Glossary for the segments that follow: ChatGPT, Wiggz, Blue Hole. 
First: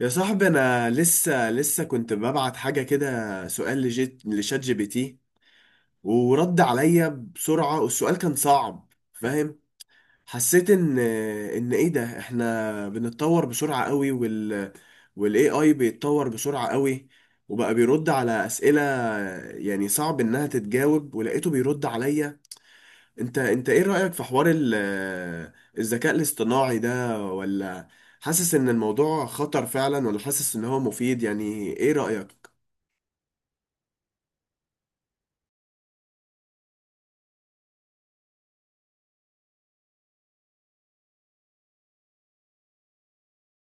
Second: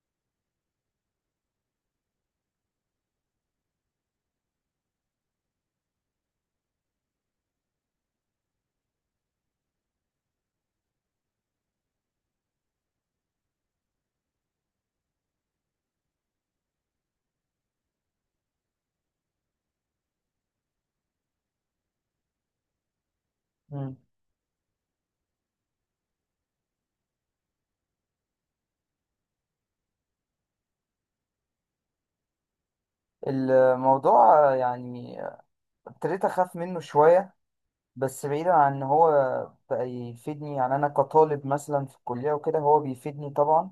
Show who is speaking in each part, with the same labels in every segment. Speaker 1: يا صاحبي انا لسه كنت ببعت حاجه كده سؤال لجيت لشات جي بي تي ورد عليا بسرعه، والسؤال كان صعب. فاهم؟ حسيت ان ايه ده، احنا بنتطور بسرعه قوي والاي اي بيتطور بسرعه قوي وبقى بيرد على اسئله يعني صعب انها تتجاوب، ولقيته بيرد عليا. انت ايه
Speaker 2: مم.
Speaker 1: رأيك في حوار الذكاء الاصطناعي ده؟ ولا حاسس ان الموضوع خطر فعلا، ولا حاسس ان هو مفيد؟ يعني ايه رأيك؟
Speaker 2: الموضوع يعني ابتديت اخاف منه شويه، بس بعيدا عن ان هو بقى يفيدني. يعني انا كطالب مثلا في الكليه وكده هو بيفيدني طبعا،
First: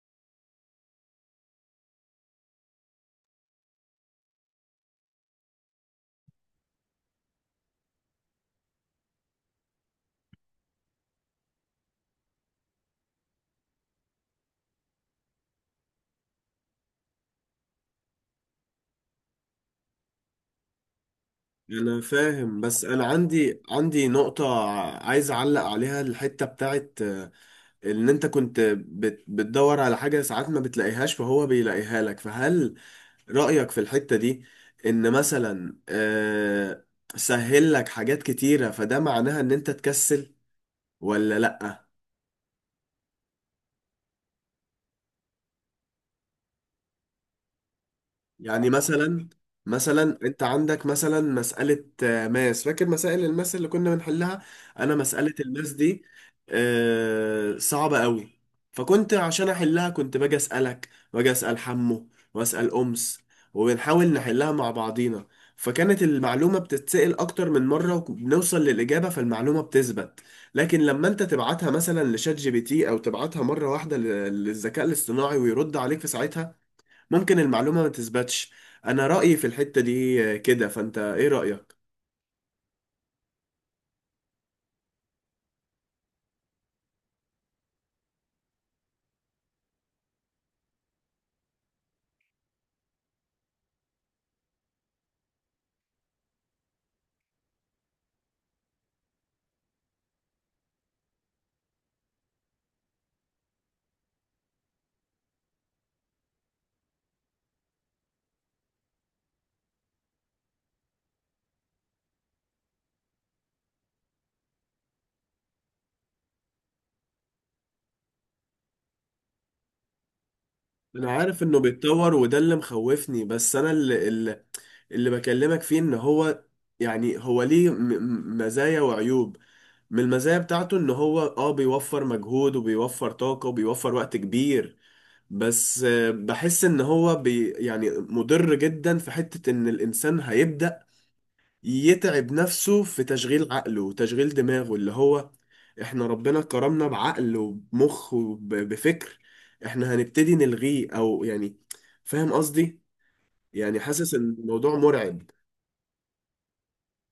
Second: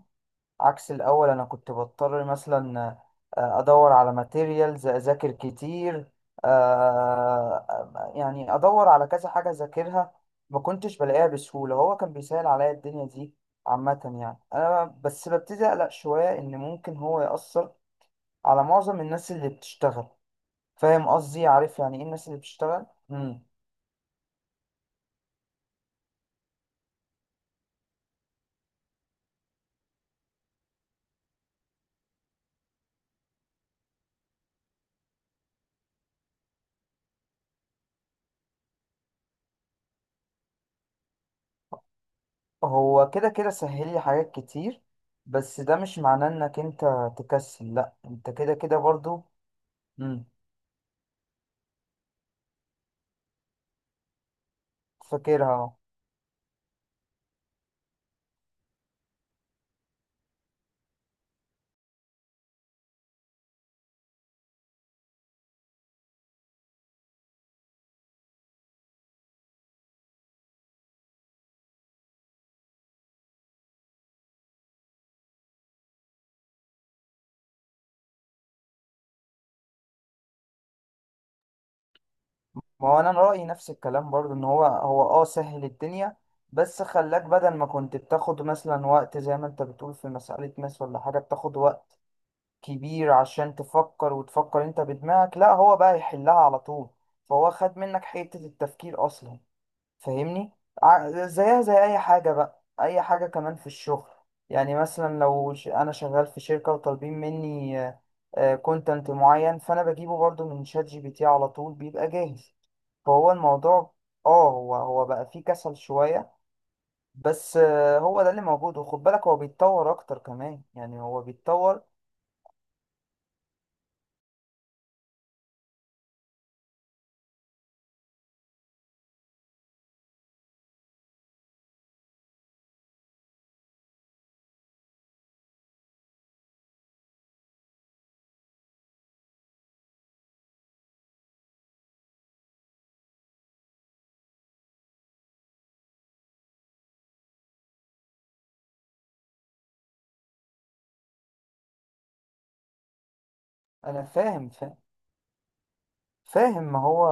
Speaker 2: عكس الاول. انا كنت بضطر مثلا ادور على ماتيريالز، اذاكر كتير. يعني ادور على كذا حاجه اذاكرها، ما كنتش بلاقيها بسهوله. هو كان بيسهل عليا الدنيا دي. عامه يعني انا بس ببتدي اقلق شويه ان ممكن هو ياثر على معظم الناس اللي بتشتغل. فاهم قصدي؟ عارف يعني
Speaker 1: انا
Speaker 2: ايه الناس اللي
Speaker 1: فاهم، بس
Speaker 2: بتشتغل؟
Speaker 1: انا عندي نقطة عايز اعلق عليها، الحتة بتاعت ان انت كنت بتدور على حاجة ساعات ما بتلاقيهاش فهو بيلاقيها لك. فهل رأيك في الحتة دي ان مثلا سهل لك حاجات كتيرة، فده معناها ان انت تكسل ولا لأ؟
Speaker 2: هو كده كده سهل لي حاجات كتير، بس ده مش معناه انك انت تكسل. لا، انت كده
Speaker 1: يعني
Speaker 2: كده برضو.
Speaker 1: مثلا، مثلا
Speaker 2: امم.
Speaker 1: انت عندك مثلا مسألة ماس، فاكر مسائل الماس اللي كنا بنحلها؟ انا مسألة
Speaker 2: فاكرها
Speaker 1: الماس
Speaker 2: أهو.
Speaker 1: دي صعبة قوي. فكنت عشان احلها كنت باجي اسألك واجي اسأل حمو واسأل امس وبنحاول نحلها مع بعضينا، فكانت المعلومة بتتسأل أكتر من مرة وبنوصل للإجابة فالمعلومة بتثبت. لكن لما أنت تبعتها مثلا لشات جي بي تي أو تبعتها مرة واحدة للذكاء الاصطناعي ويرد عليك في ساعتها، ممكن المعلومة ما تثبتش. انا رأيي في الحتة دي كده، فانت ايه رأيك؟
Speaker 2: ما هو انا رأيي نفس الكلام برضو، ان هو سهل الدنيا، بس خلاك. بدل ما كنت بتاخد مثلا وقت، زي ما انت بتقول في مسألة ماس ولا حاجة، بتاخد وقت كبير عشان تفكر وتفكر انت بدماغك، لا، هو بقى يحلها على طول. فهو خد منك حتة التفكير اصلا. فاهمني؟ زيها زي اي حاجه بقى، اي حاجه كمان في الشغل. يعني مثلا لو انا شغال في شركه وطالبين مني كونتنت معين، فانا بجيبه برضو من شات جي بي تي. على طول بيبقى جاهز. فهو الموضوع هو بقى فيه كسل شويه. بس هو ده اللي موجود. وخد بالك هو بيتطور اكتر كمان. يعني
Speaker 1: انا
Speaker 2: هو
Speaker 1: عارف انه
Speaker 2: بيتطور.
Speaker 1: بيتطور وده اللي مخوفني، بس انا اللي بكلمك فيه ان هو يعني هو ليه مزايا وعيوب. من المزايا بتاعته ان هو اه بيوفر مجهود وبيوفر طاقة وبيوفر وقت كبير. بس بحس ان هو يعني مضر جدا في حتة ان الانسان هيبدأ يتعب نفسه في تشغيل عقله وتشغيل دماغه، اللي هو احنا ربنا كرمنا بعقل وبمخ وبفكر، احنا هنبتدي نلغيه او يعني، فاهم قصدي؟ يعني
Speaker 2: انا
Speaker 1: حاسس ان
Speaker 2: فاهم،
Speaker 1: الموضوع
Speaker 2: فاهم،
Speaker 1: مرعب.
Speaker 2: فاهم. ما هو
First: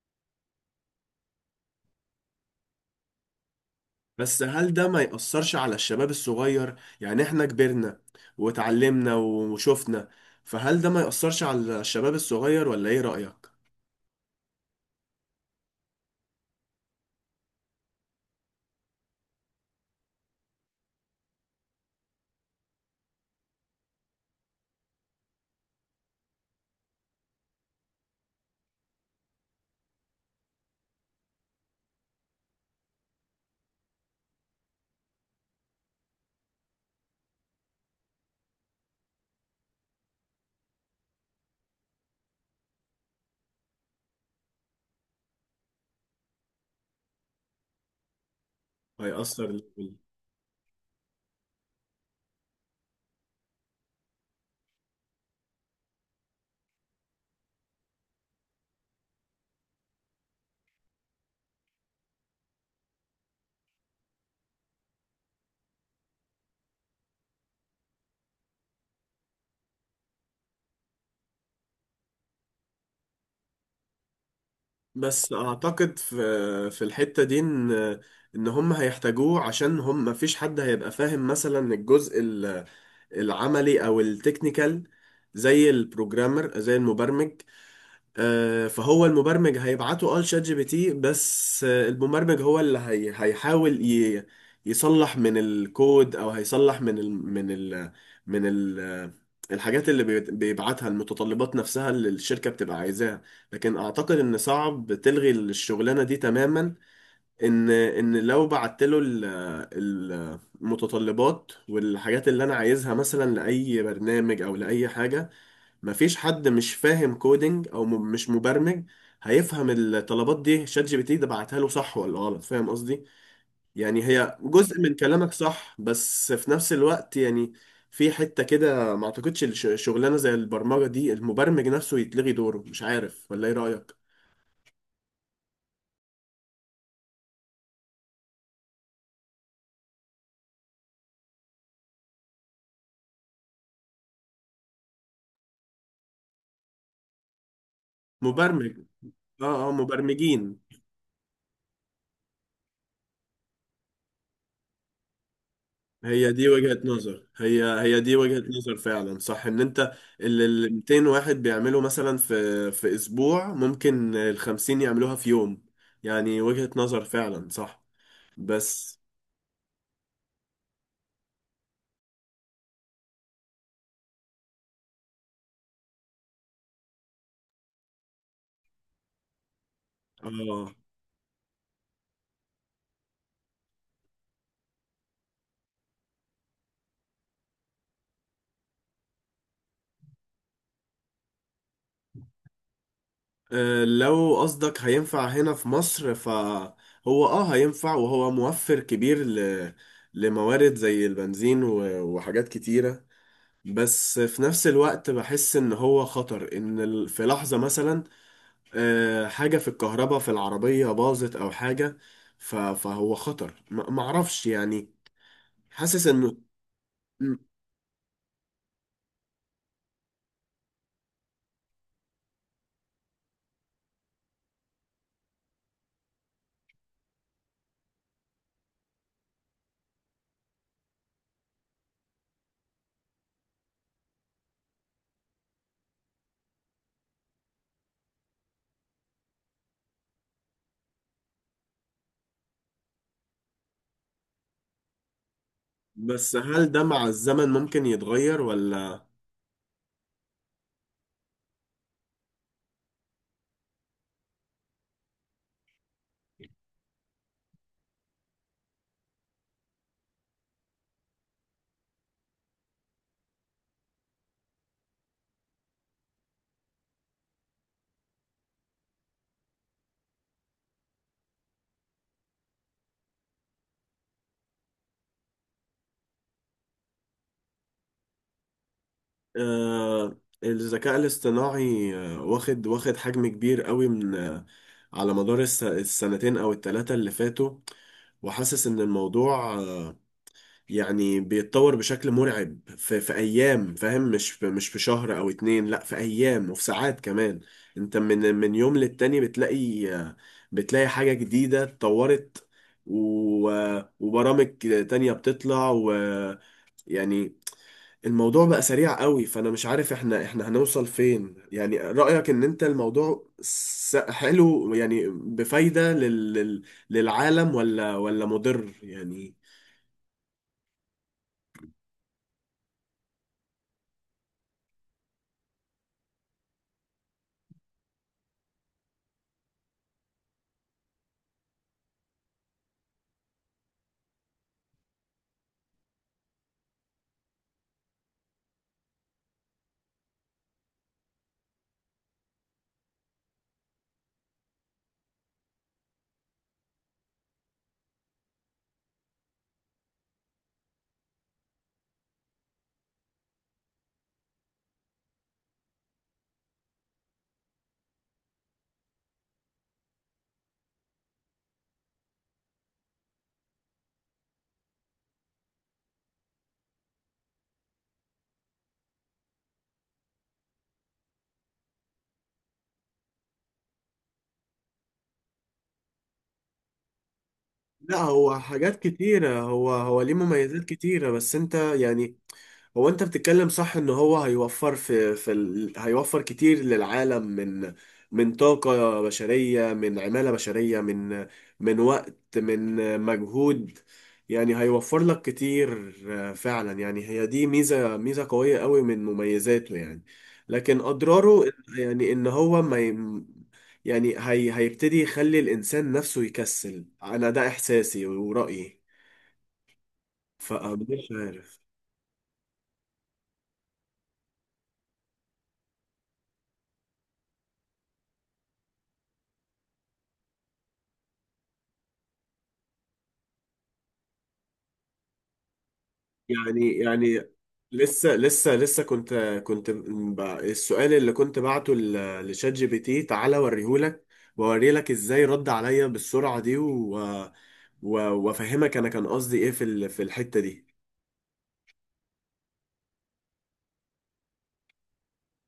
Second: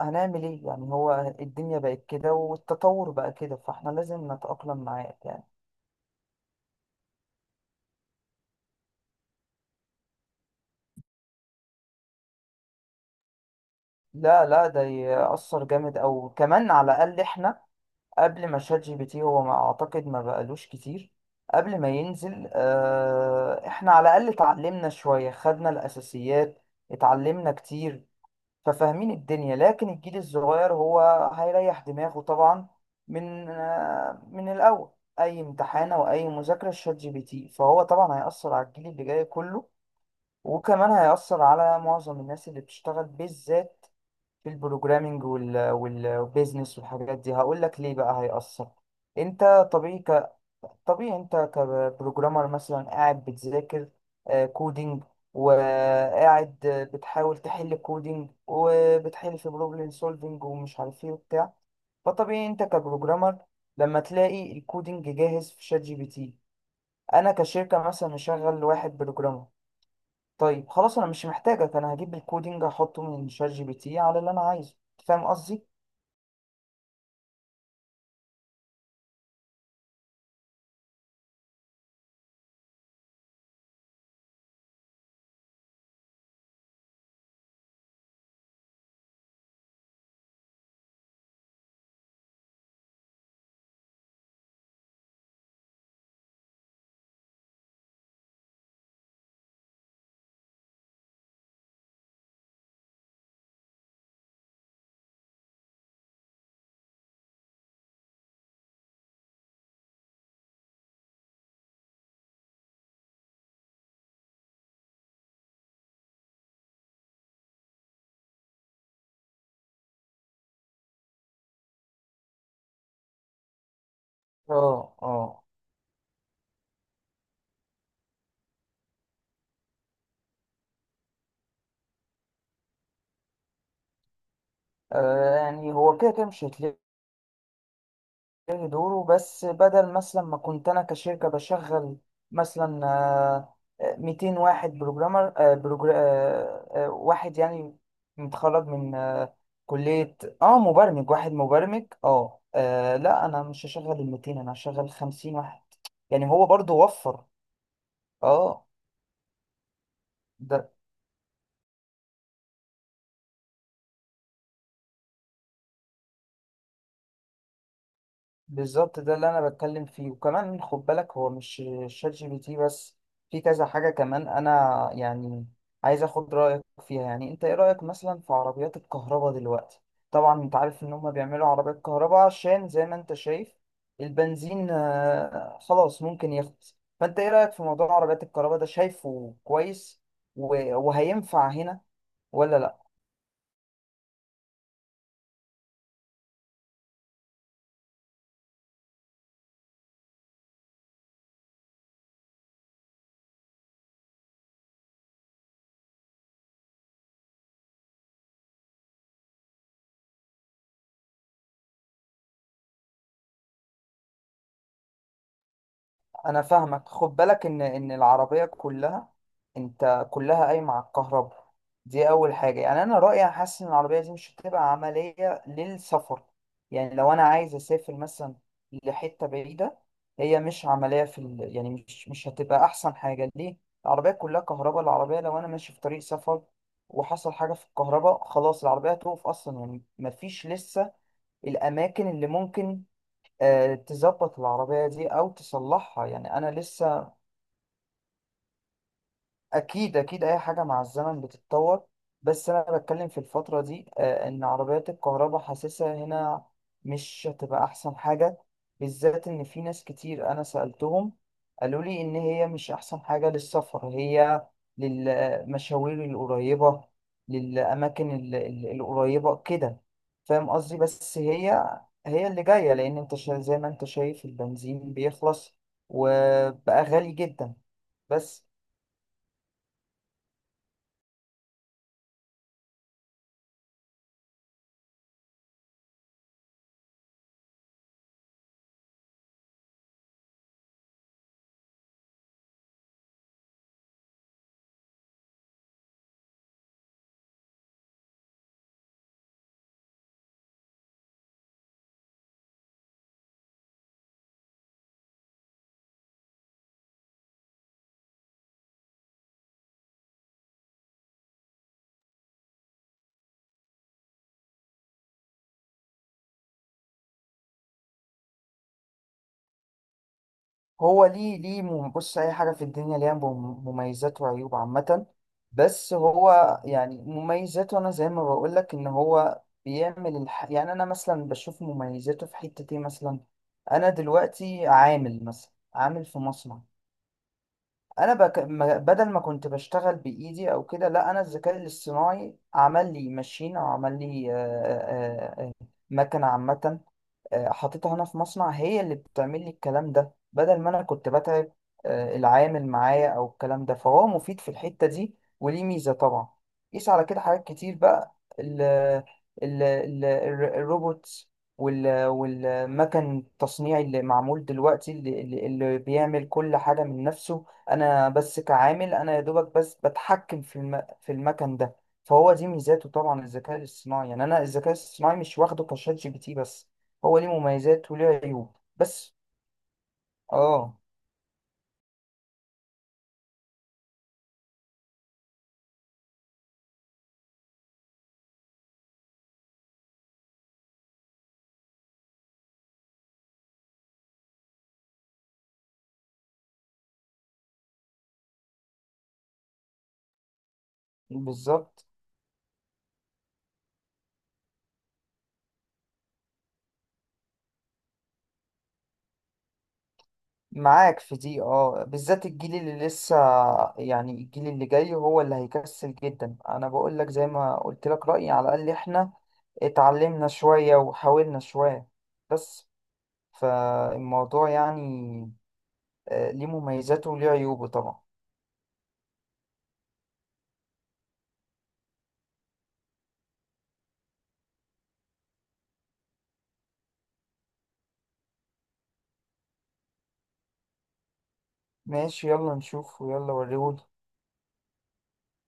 Speaker 2: هنعمل ايه؟ يعني هو الدنيا بقت كده والتطور بقى كده، فاحنا لازم
Speaker 1: بس هل
Speaker 2: نتأقلم
Speaker 1: ده ما
Speaker 2: معاه يعني.
Speaker 1: يأثرش على الشباب الصغير؟ يعني احنا كبرنا واتعلمنا وشفنا، فهل ده ما يأثرش على الشباب الصغير، ولا ايه رأيك؟
Speaker 2: لا، لا، ده يأثر جامد. او كمان، على الأقل احنا قبل ما شات جي بي تي، هو ما اعتقد ما بقالوش كتير قبل ما ينزل، احنا على الأقل اتعلمنا شوية، خدنا الأساسيات، اتعلمنا كتير، ففاهمين الدنيا. لكن الجيل الصغير هو هيريح دماغه طبعا من الأول. أي امتحان أو أي مذاكرة، شات جي بي تي. فهو طبعا هيأثر على الجيل اللي جاي كله، وكمان هيأثر على معظم الناس اللي بتشتغل، بالذات في البروجرامينج والبيزنس والحاجات دي. هقول لك ليه بقى هيأثر.
Speaker 1: هيأثر.
Speaker 2: انت طبيعي طبيعي، انت كبروجرامر مثلا قاعد بتذاكر كودينج، وقاعد بتحاول تحل كودينج، وبتحل في بروبلم سولفينج ومش عارف ايه وبتاع. فطبيعي انت كبروجرامر لما تلاقي الكودينج جاهز في شات جي بي تي. انا كشركة مثلا مشغل واحد بروجرامر، طيب خلاص انا مش محتاجك. انا هجيب الكودينج احطه من شات جي بي تي على اللي انا عايزه. فاهم
Speaker 1: بس
Speaker 2: قصدي؟
Speaker 1: اعتقد في في الحتة دي ان هم هيحتاجوه، عشان هم مفيش حد هيبقى فاهم مثلا الجزء العملي او التكنيكال، زي البروجرامر زي المبرمج. فهو المبرمج هيبعته اه لشات جي بي تي، بس المبرمج هو اللي هيحاول يصلح من الكود، او هيصلح من ال الحاجات اللي بيبعتها، المتطلبات نفسها اللي الشركة بتبقى عايزاها. لكن اعتقد ان صعب تلغي الشغلانة دي تماما. ان لو بعت له المتطلبات والحاجات اللي انا عايزها مثلا لاي برنامج او لاي حاجة، مفيش حد مش فاهم كودينج او مش مبرمج هيفهم الطلبات دي شات جي بي تي ده بعتها له صح ولا غلط. فاهم قصدي؟ يعني هي جزء من
Speaker 2: اه،
Speaker 1: كلامك
Speaker 2: اه.
Speaker 1: صح، بس في نفس الوقت يعني في حتة كده ما اعتقدش شغلانة زي البرمجة دي المبرمج نفسه يتلغي دوره. مش عارف، ولا ايه رأيك؟
Speaker 2: يعني هو كده كده مش هتلاقي إيه دوره. بس بدل مثلا ما كنت انا كشركه بشغل مثلا 200 واحد بروجرامر، آه، بروجر... آه، آه، واحد يعني متخرج
Speaker 1: مبرمج.
Speaker 2: من
Speaker 1: اه اه،
Speaker 2: كليه،
Speaker 1: مبرمجين.
Speaker 2: مبرمج واحد، مبرمج، لا انا مش هشغل ال 200، انا هشغل 50 واحد. يعني
Speaker 1: هي
Speaker 2: هو
Speaker 1: دي وجهة
Speaker 2: برضو وفر.
Speaker 1: نظر، هي دي وجهة
Speaker 2: اه،
Speaker 1: نظر فعلا صح، ان انت اللي
Speaker 2: ده
Speaker 1: ال 200 واحد بيعملوا مثلا في في اسبوع ممكن ال 50 يعملوها في يوم. يعني وجهة نظر فعلا صح
Speaker 2: بالظبط،
Speaker 1: بس.
Speaker 2: ده اللي انا بتكلم فيه. وكمان خد بالك هو مش شات جي بي تي بس، في كذا حاجة كمان انا يعني عايز اخد رأيك فيها. يعني انت ايه رأيك مثلا في عربيات الكهرباء دلوقتي؟ طبعا انت
Speaker 1: اه،
Speaker 2: عارف ان هم بيعملوا عربيات كهرباء عشان، زي ما انت شايف، البنزين خلاص ممكن يخلص. فانت ايه رأيك في موضوع عربيات الكهرباء ده؟ شايفه كويس وهينفع هنا ولا لا؟
Speaker 1: لو قصدك هينفع هنا في مصر، فهو اه هينفع، وهو موفر كبير لموارد زي البنزين وحاجات كتيرة. بس في نفس الوقت بحس ان هو خطر، ان في لحظة مثلا حاجة في الكهرباء في العربية باظت أو حاجة، فهو خطر، معرفش يعني. حاسس إنه
Speaker 2: انا فاهمك. خد
Speaker 1: م-
Speaker 2: بالك ان العربيه كلها، انت، كلها قايمه على الكهرباء. دي اول حاجه. يعني انا رايي، أنا حاسس ان العربيه دي مش هتبقى عمليه للسفر. يعني لو انا عايز اسافر مثلا لحته بعيده، هي مش عمليه في يعني مش هتبقى احسن حاجه ليه. العربيه كلها كهرباء. العربيه لو انا ماشي في طريق سفر وحصل حاجه في الكهرباء، خلاص، العربيه هتقف اصلا. يعني مفيش لسه الاماكن اللي ممكن تظبط العربية دي أو تصلحها.
Speaker 1: بس
Speaker 2: يعني أنا
Speaker 1: هل ده مع
Speaker 2: لسه.
Speaker 1: الزمن ممكن يتغير ولا؟
Speaker 2: اكيد، اكيد، اي حاجه مع الزمن بتتطور. بس انا بتكلم في الفتره دي، ان عربيات الكهرباء حاسسها هنا مش هتبقى احسن حاجه، بالذات ان في ناس كتير انا سالتهم قالوا لي ان هي مش احسن حاجه للسفر. هي للمشاوير القريبه، للاماكن القريبه كده. فاهم قصدي؟ بس هي اللي جايه، لان انت زي ما انت شايف البنزين بيخلص وبقى غالي جدا بس.
Speaker 1: آه، الذكاء الاصطناعي واخد حجم كبير قوي من، على مدار السنتين أو التلاتة اللي فاتوا. وحاسس إن الموضوع يعني بيتطور بشكل مرعب في ايام، فاهم؟ مش في، مش في شهر او اتنين، لا في ايام وفي ساعات كمان. انت من يوم للتاني بتلاقي، بتلاقي حاجة جديدة اتطورت. و... وبرامج تانية بتطلع، ويعني الموضوع بقى سريع قوي، فانا مش عارف احنا، احنا هنوصل فين يعني. رأيك ان انت الموضوع حلو يعني بفايدة للعالم، ولا، ولا مضر يعني؟
Speaker 2: هو ليه بص، أي حاجة في الدنيا ليها مميزات وعيوب عامة. بس هو يعني مميزاته، أنا زي ما بقولك إن هو بيعمل يعني أنا مثلا بشوف مميزاته في حتة إيه. مثلا أنا دلوقتي عامل، مثلا عامل في مصنع. أنا بك... ما- بدل ما كنت بشتغل بإيدي أو كده، لا، أنا الذكاء الاصطناعي عمل لي ماشين أو عمل لي مكنة عامة حطيتها هنا في مصنع. هي اللي بتعمل لي الكلام ده بدل ما انا كنت بتعب العامل معايا او الكلام ده. فهو مفيد في الحتة دي وليه ميزة طبعا. قيس على كده حاجات كتير بقى، ال ال ال الروبوت والمكن التصنيعي اللي معمول دلوقتي، اللي بيعمل كل حاجة من نفسه. انا بس كعامل، انا يا دوبك بس بتحكم في المكن ده. فهو دي ميزاته طبعا. الذكاء الاصطناعي، يعني انا الذكاء الاصطناعي مش واخده كشات جي بي تي بس. هو ليه مميزات
Speaker 1: لا
Speaker 2: وليه
Speaker 1: هو
Speaker 2: عيوب
Speaker 1: حاجات
Speaker 2: بس.
Speaker 1: كتيرة، هو ليه مميزات
Speaker 2: اه،
Speaker 1: كتيرة بس انت يعني، هو انت بتتكلم صح ان هو هيوفر في هيوفر كتير للعالم من من طاقة بشرية، من عمالة بشرية، من من وقت، من مجهود. يعني هيوفر لك كتير فعلا. يعني هي دي ميزة، ميزة قوية قوي من مميزاته يعني. لكن اضراره
Speaker 2: بالظبط،
Speaker 1: يعني ان هو ما ي... يعني هيبتدي يخلي الانسان نفسه يكسل. انا ده احساسي ورأيي،
Speaker 2: معاك
Speaker 1: فمش
Speaker 2: في دي.
Speaker 1: عارف.
Speaker 2: اه بالذات الجيل اللي لسه، يعني الجيل اللي جاي هو اللي هيكسل جدا. انا بقول لك، زي ما قلت لك رأيي، على الاقل احنا اتعلمنا شوية وحاولنا شوية بس. فالموضوع يعني ليه
Speaker 1: يعني
Speaker 2: مميزاته
Speaker 1: يعني
Speaker 2: وليه عيوبه طبعا.
Speaker 1: لسه كنت، كنت السؤال اللي كنت بعته لشات جي بي تي، تعالى اوريهولك واوريلك ازاي رد عليا بالسرعة دي، و وافهمك انا كان قصدي ايه في في الحتة دي.
Speaker 2: ماشي، يلا نشوف، ويلا وريهولي.